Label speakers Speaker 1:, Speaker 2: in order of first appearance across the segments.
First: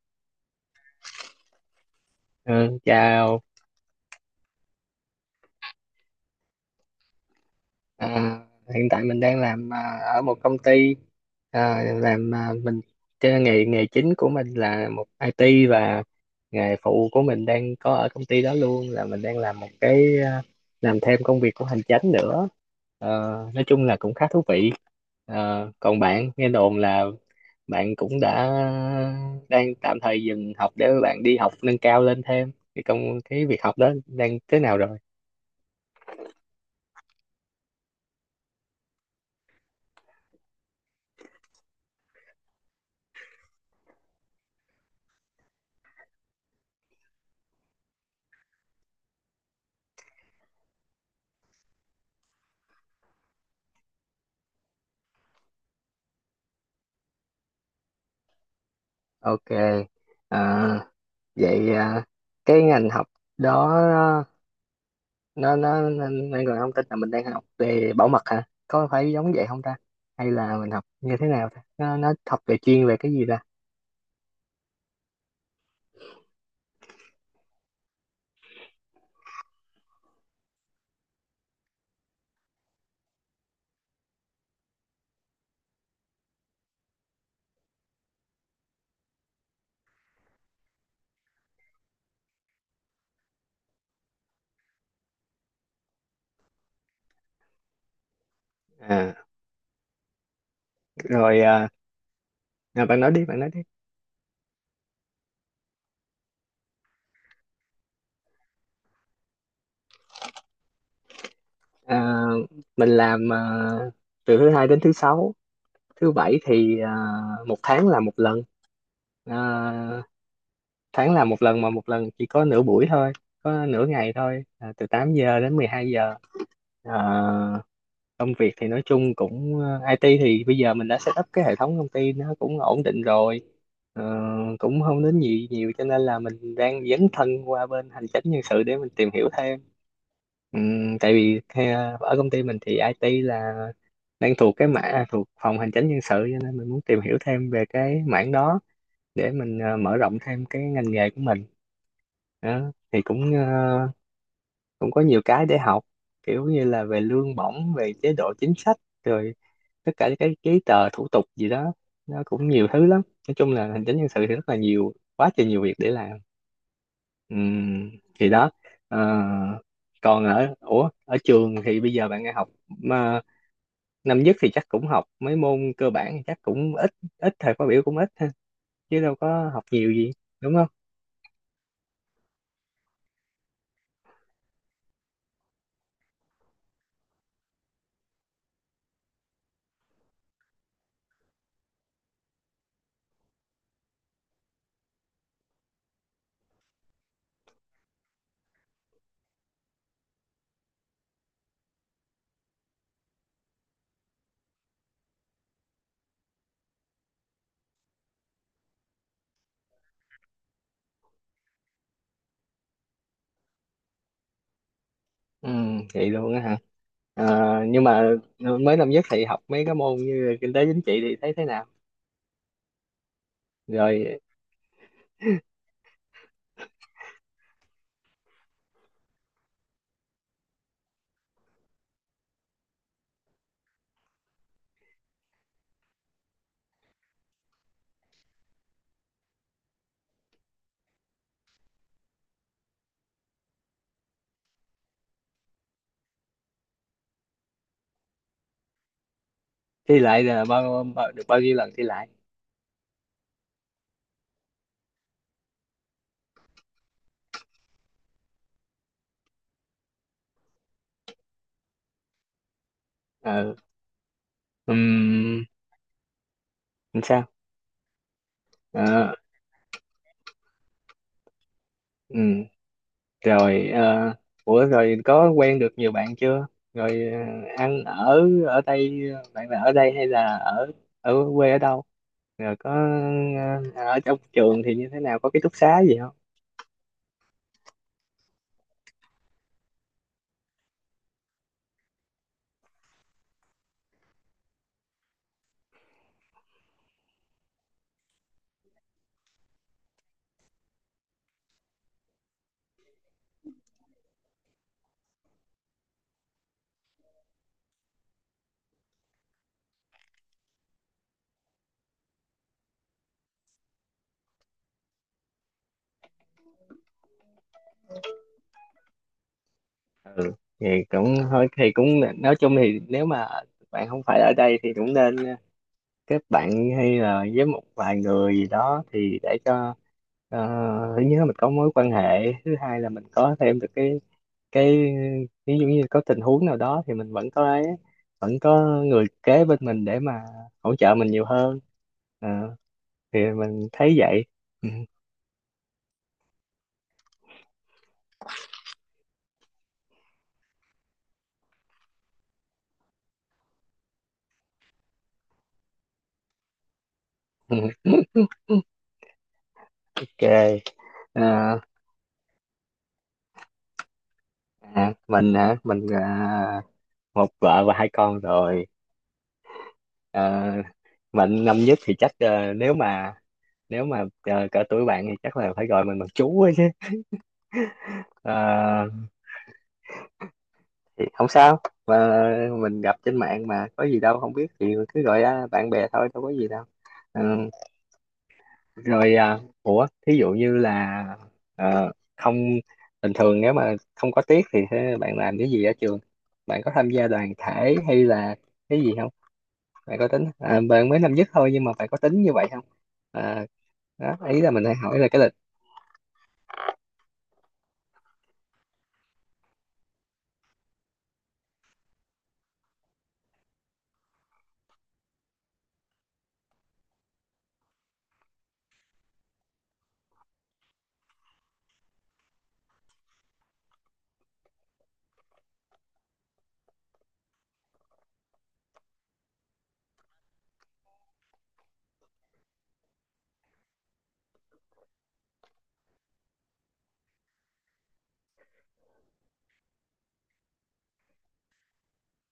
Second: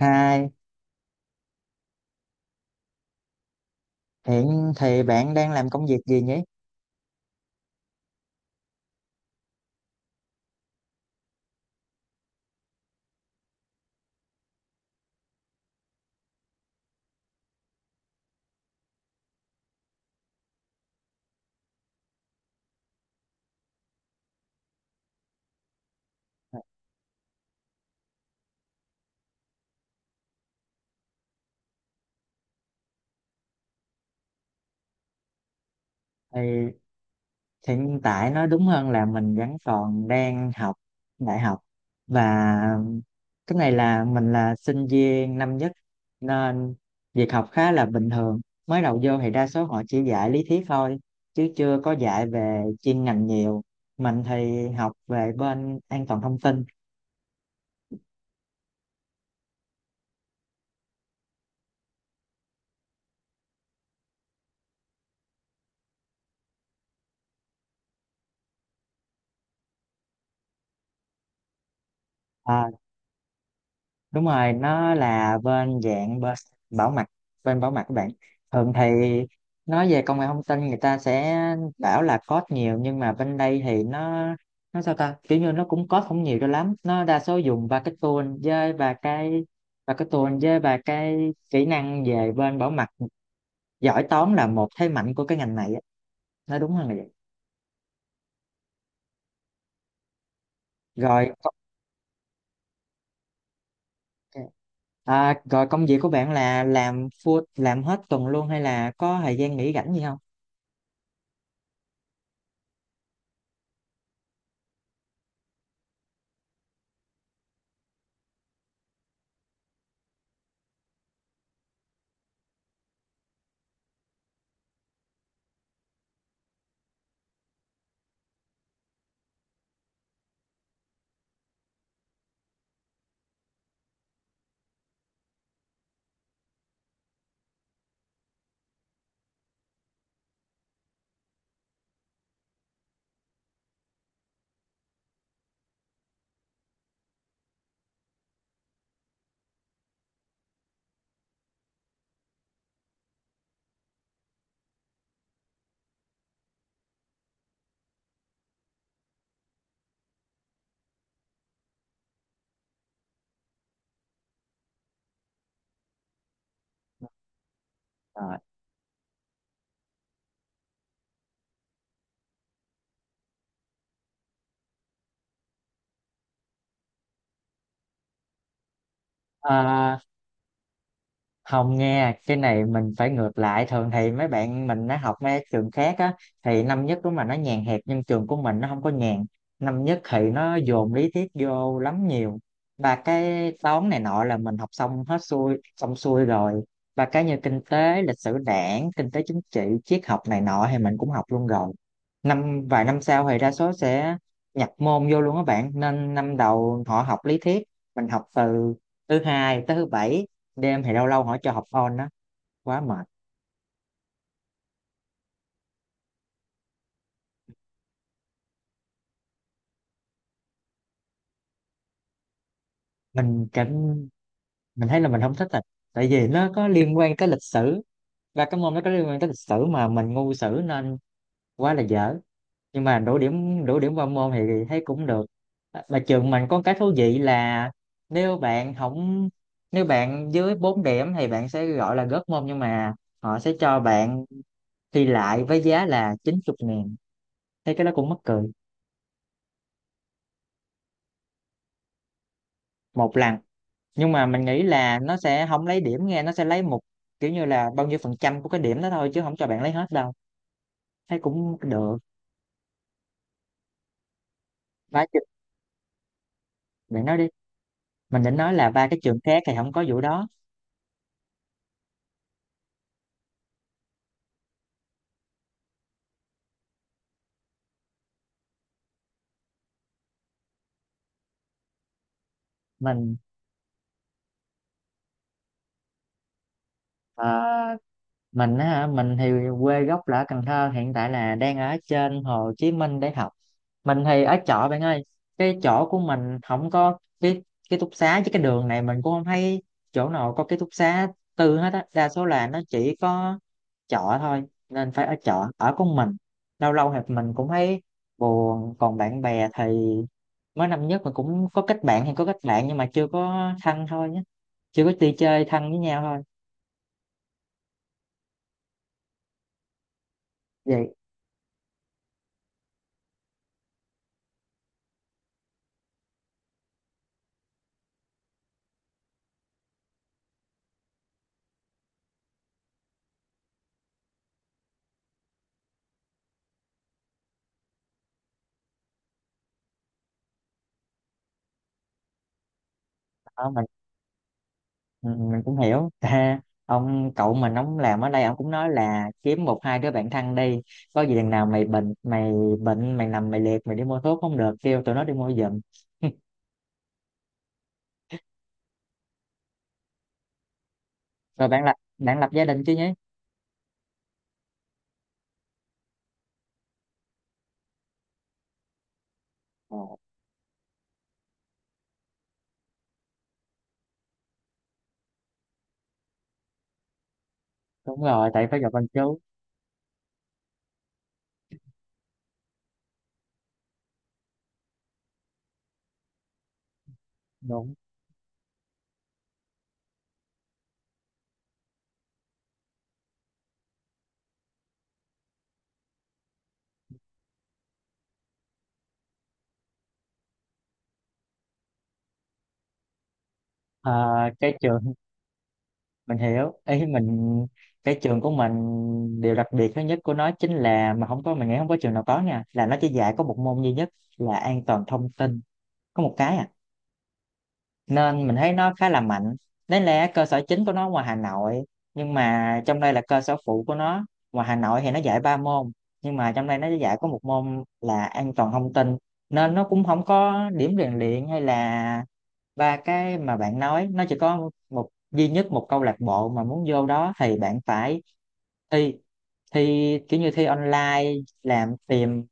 Speaker 1: Hai,
Speaker 2: Ừ, chào.
Speaker 1: hiện thì bạn đang làm công việc gì nhỉ?
Speaker 2: à, Hiện tại mình đang làm ở một công ty. À, làm à, mình Cái nghề nghề chính của mình là một IT, và nghề phụ của mình đang có ở công ty đó luôn là mình đang làm một cái, làm thêm công việc của hành chánh nữa. Ờ, nói chung là cũng khá thú vị. Còn bạn, nghe đồn là bạn cũng đã đang tạm thời dừng học để bạn đi học nâng cao lên thêm, cái công cái việc học đó đang thế nào rồi?
Speaker 1: Thì hiện tại nói đúng hơn là mình vẫn còn đang học đại học, và cái này là mình là sinh viên năm nhất nên việc học khá là bình thường. Mới đầu vô thì đa số họ chỉ dạy lý thuyết thôi chứ chưa có dạy về chuyên ngành nhiều. Mình thì học về bên an toàn thông tin.
Speaker 2: Ok. À, vậy à, cái ngành học đó nó còn thông tin là mình đang học về bảo mật hả, có phải giống vậy không ta? Hay là mình học như thế nào ta, nó học về
Speaker 1: À,
Speaker 2: chuyên về cái gì ta?
Speaker 1: Đúng rồi, nó là bên dạng bảo mật. Bên bảo mật các bạn, thường thì nói về công nghệ thông tin người ta sẽ bảo là code nhiều, nhưng mà bên đây thì nó sao ta, kiểu như nó cũng code không nhiều cho lắm, nó đa số dùng ba cái tool với và cái tool với và cái kỹ năng về bên bảo mật. Giỏi toán là một thế mạnh của cái ngành này á, nói đúng hơn là vậy.
Speaker 2: À
Speaker 1: Rồi,
Speaker 2: rồi.
Speaker 1: ok.
Speaker 2: À, Bạn nói đi, bạn nói đi.
Speaker 1: Rồi công việc của bạn là làm full, làm hết tuần luôn hay là có thời gian nghỉ rảnh gì không?
Speaker 2: à, mình làm từ thứ hai đến thứ sáu. Thứ bảy thì một tháng là một lần. à, Tháng là một lần mà một lần chỉ có nửa buổi thôi, có nửa ngày thôi, từ 8 giờ đến 12 giờ. à, Công việc thì nói chung cũng IT thì bây giờ mình đã set up cái hệ thống công ty, nó cũng ổn định rồi. Ờ, Cũng không đến nhiều nhiều cho nên là mình đang dấn thân qua bên hành chính nhân sự để mình tìm hiểu thêm. Tại vì ở công ty mình thì IT là đang thuộc cái mã, thuộc phòng hành chính nhân sự, cho nên mình muốn tìm hiểu thêm về cái mảng đó để mình mở rộng thêm cái ngành nghề của mình. Đó, thì cũng cũng có nhiều cái để học, kiểu như là về lương bổng, về chế độ chính sách, rồi tất cả những cái giấy tờ thủ tục gì đó, nó cũng nhiều thứ lắm. Nói chung là hành chính nhân sự thì rất là nhiều, quá trời nhiều việc để làm. Ừm, thì đó. Ờ, Còn ở, ủa ở trường thì bây giờ bạn nghe học mà năm nhất thì chắc cũng học mấy môn cơ bản, thì chắc cũng ít, ít thời khóa biểu cũng ít ha, chứ đâu có học nhiều
Speaker 1: Rồi.
Speaker 2: gì, đúng không?
Speaker 1: Không, nghe cái này mình phải ngược lại. Thường thì mấy bạn mình nó học mấy trường khác á thì năm nhất đúng là nó nhàn hẹp, nhưng trường của mình nó không có nhàn. Năm nhất thì nó dồn lý thuyết vô lắm nhiều, và cái toán này nọ là mình học xong hết xuôi xong xuôi rồi, và cái như kinh tế, lịch sử đảng, kinh tế chính trị, triết học này nọ thì mình cũng học luôn rồi. Năm vài năm sau thì đa số sẽ nhập môn vô luôn các bạn, nên năm đầu họ học lý thuyết. Mình học từ thứ hai tới thứ bảy, đêm thì lâu lâu họ cho học on đó, quá mệt.
Speaker 2: Ừ, vậy luôn á hả? À, nhưng mà mới năm nhất thì học mấy cái môn như kinh tế chính trị thì thấy thế nào?
Speaker 1: mình cảm
Speaker 2: Rồi,
Speaker 1: mình thấy là mình không thích thật, tại vì nó có liên quan tới lịch sử, và cái môn nó có liên quan tới lịch sử mà mình ngu sử nên quá là dở. Nhưng mà đủ điểm, đủ điểm qua môn thì thấy cũng được. À, mà trường mình có cái thú vị là nếu bạn không nếu bạn dưới 4 điểm thì bạn sẽ gọi là gớt môn, nhưng mà họ sẽ cho bạn thi lại với giá là 90.000, thấy cái đó cũng mắc cười.
Speaker 2: thi lại là bao được bao nhiêu lần thi lại?
Speaker 1: Một lần, nhưng mà mình nghĩ là nó sẽ không lấy điểm nghe, nó sẽ lấy một kiểu như là bao nhiêu phần trăm của cái điểm đó thôi chứ không cho bạn lấy hết đâu, thấy cũng được.
Speaker 2: Ờ,
Speaker 1: ba chữ-
Speaker 2: ừm, làm
Speaker 1: Bạn nói
Speaker 2: sao?
Speaker 1: đi. Mình định nói là ba cái
Speaker 2: Ờ,
Speaker 1: trường khác thì không có vụ đó.
Speaker 2: ừm, rồi ủa rồi có quen được nhiều bạn chưa? Rồi ăn ở, ở đây bạn là ở đây hay là ở, ở quê ở đâu? Rồi có
Speaker 1: mình
Speaker 2: ờ, ở trong trường thì như thế nào? Có ký túc xá gì.
Speaker 1: ờ, mình á hả, mình thì quê gốc là ở Cần Thơ, hiện tại là đang ở trên Hồ Chí Minh để học. Mình thì ở chợ bạn ơi, cái chỗ của mình không có cái ký túc xá, chứ cái đường này mình cũng không thấy chỗ nào có ký túc xá tư hết á, đa số là nó chỉ có chợ thôi nên phải ở chợ ở con. Mình lâu lâu thì mình cũng thấy buồn. Còn bạn bè thì mới năm nhất mình cũng có kết bạn, nhưng mà chưa có thân thôi nhé, chưa có đi chơi thân với nhau thôi.
Speaker 2: Ừ, thì cũng, thôi thì cũng, nói chung thì nếu mà bạn không phải ở đây thì cũng nên kết bạn, hay là với một vài người gì đó, thì để cho ờ, thứ nhất là mình có mối quan hệ, thứ hai là mình có thêm được cái ví dụ như có tình huống nào đó thì mình vẫn có ấy, vẫn có người kế bên mình để mà hỗ trợ mình nhiều hơn. Ờ, thì
Speaker 1: Vậy.
Speaker 2: mình thấy vậy. Ừ,
Speaker 1: Ừ, mình cũng hiểu ha. Ông cậu mình, ông làm ở đây, ông cũng nói là kiếm một hai đứa bạn thân đi, có gì đằng nào mày bệnh, mày nằm mày liệt mày đi mua thuốc không được, kêu tụi nó đi mua giùm.
Speaker 2: ok.
Speaker 1: Rồi
Speaker 2: Ờ,
Speaker 1: bạn lập gia đình chứ nhé.
Speaker 2: mình hả, mình một vợ và hai con rồi.
Speaker 1: Ờ,
Speaker 2: Ờ, Mạnh năm nhất thì chắc nếu mà, nếu mà cỡ tuổi bạn thì chắc là phải gọi mình bằng chú ấy chứ.
Speaker 1: đúng rồi, tại phải gặp anh
Speaker 2: Ờ,
Speaker 1: chú.
Speaker 2: thì không sao, mà mình gặp trên mạng mà, có gì đâu, không biết thì cứ gọi bạn bè thôi, đâu có gì đâu. Ờ,
Speaker 1: Đúng.
Speaker 2: Rồi ủa thí dụ như là không, bình thường nếu mà không có tiết thì thế bạn làm cái gì ở trường? Bạn có tham gia đoàn thể hay là cái gì không? Bạn có tính, bạn mới năm nhất thôi nhưng mà bạn có tính như vậy không? Ờ,
Speaker 1: Ờ,
Speaker 2: Đó, ý là
Speaker 1: cái
Speaker 2: mình hay
Speaker 1: trường
Speaker 2: hỏi là cái lịch.
Speaker 1: mình hiểu ý mình. Cái trường của mình, điều đặc biệt thứ nhất của nó chính là, mà không có, mình nghĩ không có trường nào có nha, là nó chỉ dạy có một môn duy nhất là an toàn thông tin. Có một cái à, nên mình thấy nó khá là mạnh. Đấy là cơ sở chính của nó ngoài Hà Nội, nhưng mà trong đây là cơ sở phụ của nó. Ngoài Hà Nội thì nó dạy ba môn, nhưng mà trong đây nó dạy có một môn là an toàn thông tin. Nên nó cũng không có điểm rèn luyện hay là ba cái mà bạn nói, nó chỉ có một duy nhất một câu lạc bộ. Mà muốn vô đó thì bạn phải thi, thi kiểu như thi online, làm tìm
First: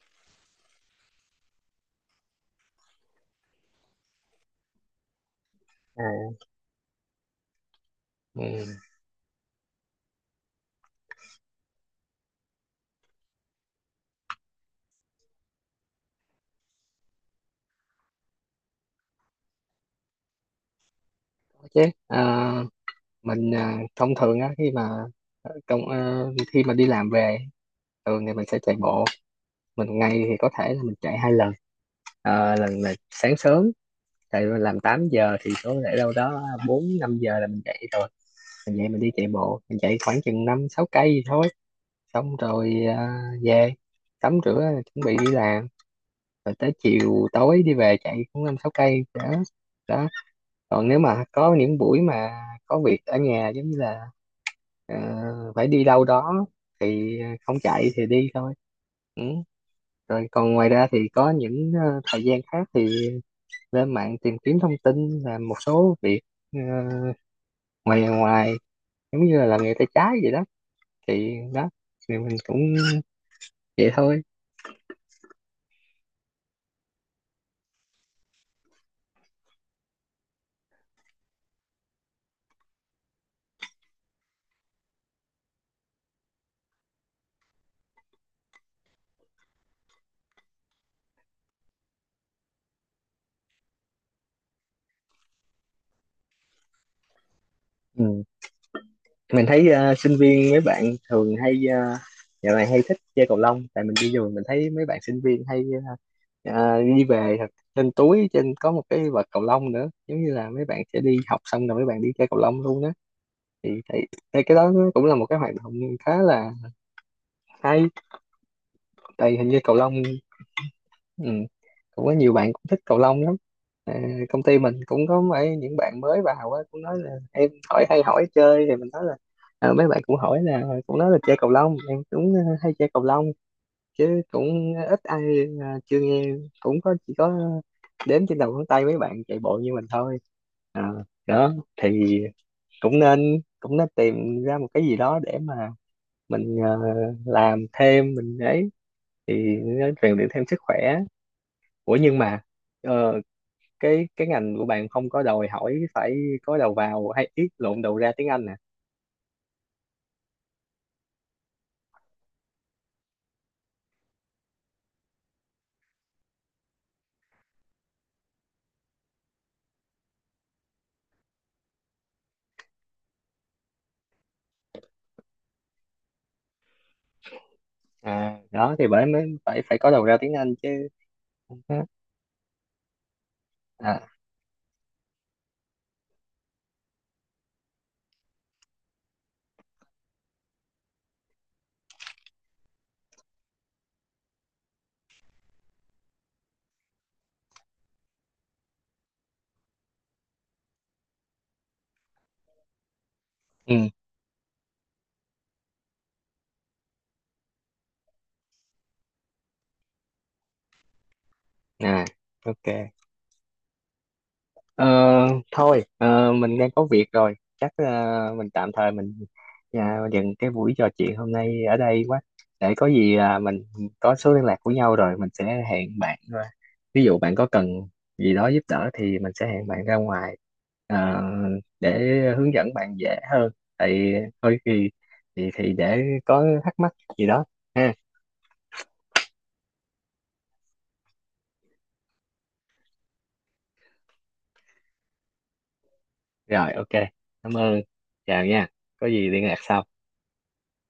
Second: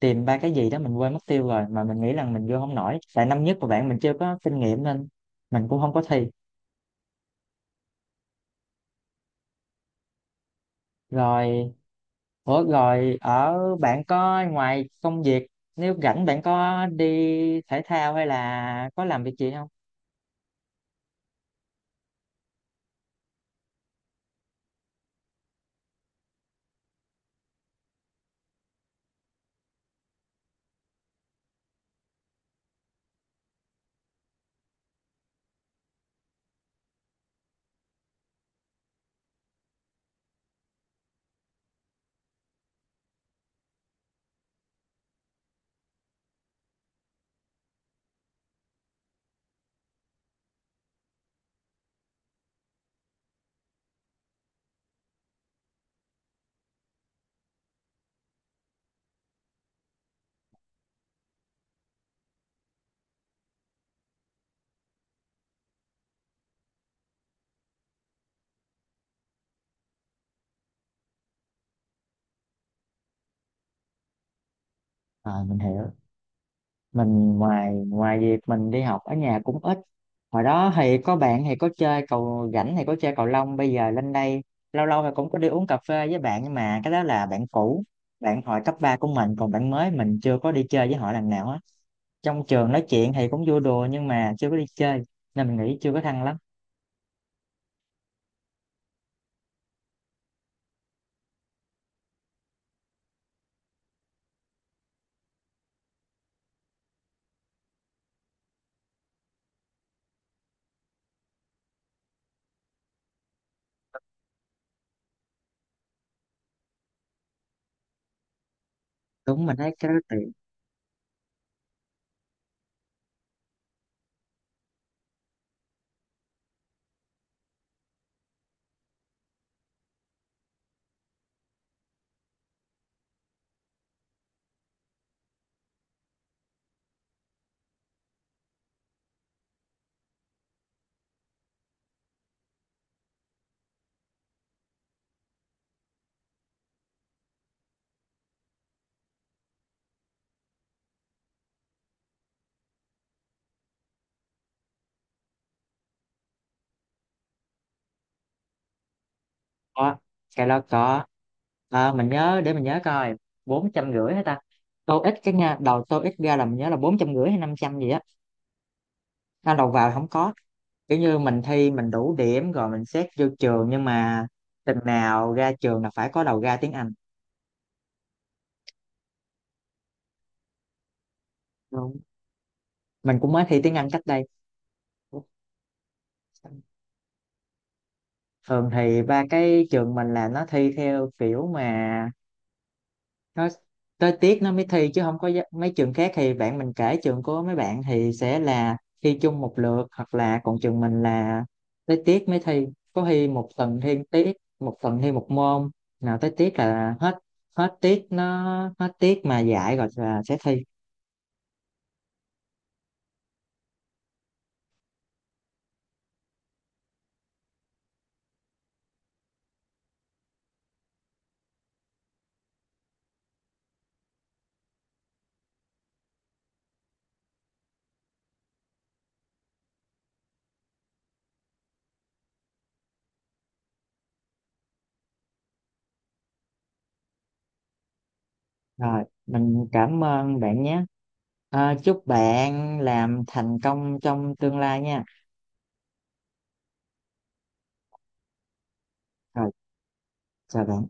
Speaker 1: tìm ba cái gì đó, mình quên mất tiêu rồi. Mà mình nghĩ rằng mình vô không nổi, tại năm nhất của bạn mình chưa có kinh nghiệm nên mình cũng không có thi.
Speaker 2: À, ừ.
Speaker 1: Rồi. Ủa rồi ở bạn có, ngoài công việc, nếu rảnh bạn có đi thể thao hay là có làm việc gì không?
Speaker 2: Chứ à, mình thông thường á, khi mà ờ, công à, khi mà đi làm về thường thì mình sẽ chạy bộ. Mình ngày thì có thể là mình chạy hai lần. Lần là sáng sớm, chạy làm 8 giờ thì có thể đâu đó 4 5 giờ là mình chạy rồi. Mình dậy mình đi chạy bộ, mình chạy khoảng chừng 5 6 cây gì thôi. Xong rồi về tắm rửa, chuẩn bị đi làm. Rồi tới chiều tối đi về chạy cũng 5 6 cây đó. Đó, còn nếu mà có những buổi mà có việc ở nhà, giống như là ờ, phải đi đâu đó, thì không chạy thì đi thôi. Ừ, rồi còn ngoài ra thì có những thời gian khác thì lên mạng tìm kiếm thông tin, làm một số việc ờ, ngoài ngoài, giống như là làm nghề tay trái vậy đó. Thì đó, thì mình cũng vậy thôi.
Speaker 1: À mình hiểu. Mình ngoài ngoài việc mình đi học, ở nhà cũng ít. Hồi đó thì có bạn thì có chơi cầu, rảnh thì có chơi cầu lông, bây giờ lên đây lâu lâu thì cũng có đi uống cà phê với bạn, nhưng mà cái đó là bạn cũ, bạn hồi cấp 3 của mình. Còn bạn mới mình chưa có đi chơi với họ lần nào á. Trong trường nói chuyện thì cũng vui đùa nhưng mà chưa có đi chơi, nên mình nghĩ chưa có thân lắm.
Speaker 2: Ừ, mình thấy sinh viên mấy bạn thường hay dạo này hay thích chơi cầu lông. Tại mình đi rồi mình thấy mấy bạn sinh viên hay đi về, trên túi trên có một cái vợt cầu lông nữa, giống như là mấy bạn sẽ đi học xong rồi mấy bạn đi chơi cầu lông luôn đó. Thì thấy, thấy cái đó nó cũng là một cái hoạt động khá là hay. Tại
Speaker 1: Đúng,
Speaker 2: hình
Speaker 1: mình
Speaker 2: như
Speaker 1: thấy
Speaker 2: cầu
Speaker 1: cái đó
Speaker 2: lông,
Speaker 1: tiện.
Speaker 2: ừ, cũng có nhiều bạn cũng thích cầu lông lắm. À, công ty mình cũng có mấy những bạn mới vào á, cũng nói là em hỏi hay hỏi chơi thì mình nói là, à, mấy bạn cũng hỏi là, cũng nói là chơi cầu lông, em cũng hay chơi cầu lông. Chứ cũng ít ai, chưa nghe, cũng có, chỉ có đếm trên đầu ngón tay mấy bạn chạy bộ như mình thôi. à, Đó, thì cũng nên tìm ra một cái gì đó để mà mình làm thêm mình ấy, thì nó rèn luyện thêm sức khỏe. Ủa nhưng mà ờ, cái ngành của bạn không có đòi hỏi phải có đầu vào, hay ít, lộn, đầu ra tiếng Anh nè?
Speaker 1: Có, cái đó có. Ờ, mình nhớ để mình nhớ coi, 450 hả ta? Tô ít cái nha, đầu tô ít ra là mình nhớ là 450 hay 500 gì á. Nó đầu vào không có, kiểu như mình thi mình đủ điểm rồi mình xét vô trường, nhưng mà tình nào ra trường là phải có đầu ra tiếng Anh,
Speaker 2: À đó, thì bởi mới phải, phải có đầu ra tiếng Anh chứ.
Speaker 1: đúng không? Mình cũng mới thi tiếng Anh
Speaker 2: À,
Speaker 1: cách đây. Thường thì ba cái trường mình là nó thi theo kiểu mà nó tới tiết nó mới thi, chứ không có mấy trường khác thì bạn mình kể trường của mấy bạn thì sẽ là thi chung một lượt, hoặc là, còn trường mình là tới tiết mới thi. Có thi một
Speaker 2: ừ,
Speaker 1: tuần thi một tiết, một tuần thi một môn, nào tới tiết là hết, hết tiết nó, hết tiết mà dạy rồi là sẽ thi.
Speaker 2: à, ok. Ờ, Thôi mình đang có việc rồi, chắc mình tạm thời mình dừng cái buổi trò chuyện hôm nay ở đây quá. Để có gì mình có số liên lạc của nhau rồi mình sẽ hẹn bạn ra. Ví dụ bạn có cần gì đó giúp đỡ thì mình sẽ hẹn bạn ra ngoài ờ, để hướng dẫn bạn dễ hơn. Thì thôi thì, thì để có thắc mắc gì đó ha.
Speaker 1: Rồi mình cảm ơn bạn nhé. À, chúc bạn làm thành công trong tương lai nha.
Speaker 2: Rồi ok, cảm ơn, chào nha, có gì liên
Speaker 1: Rồi,
Speaker 2: lạc sau.
Speaker 1: chào bạn.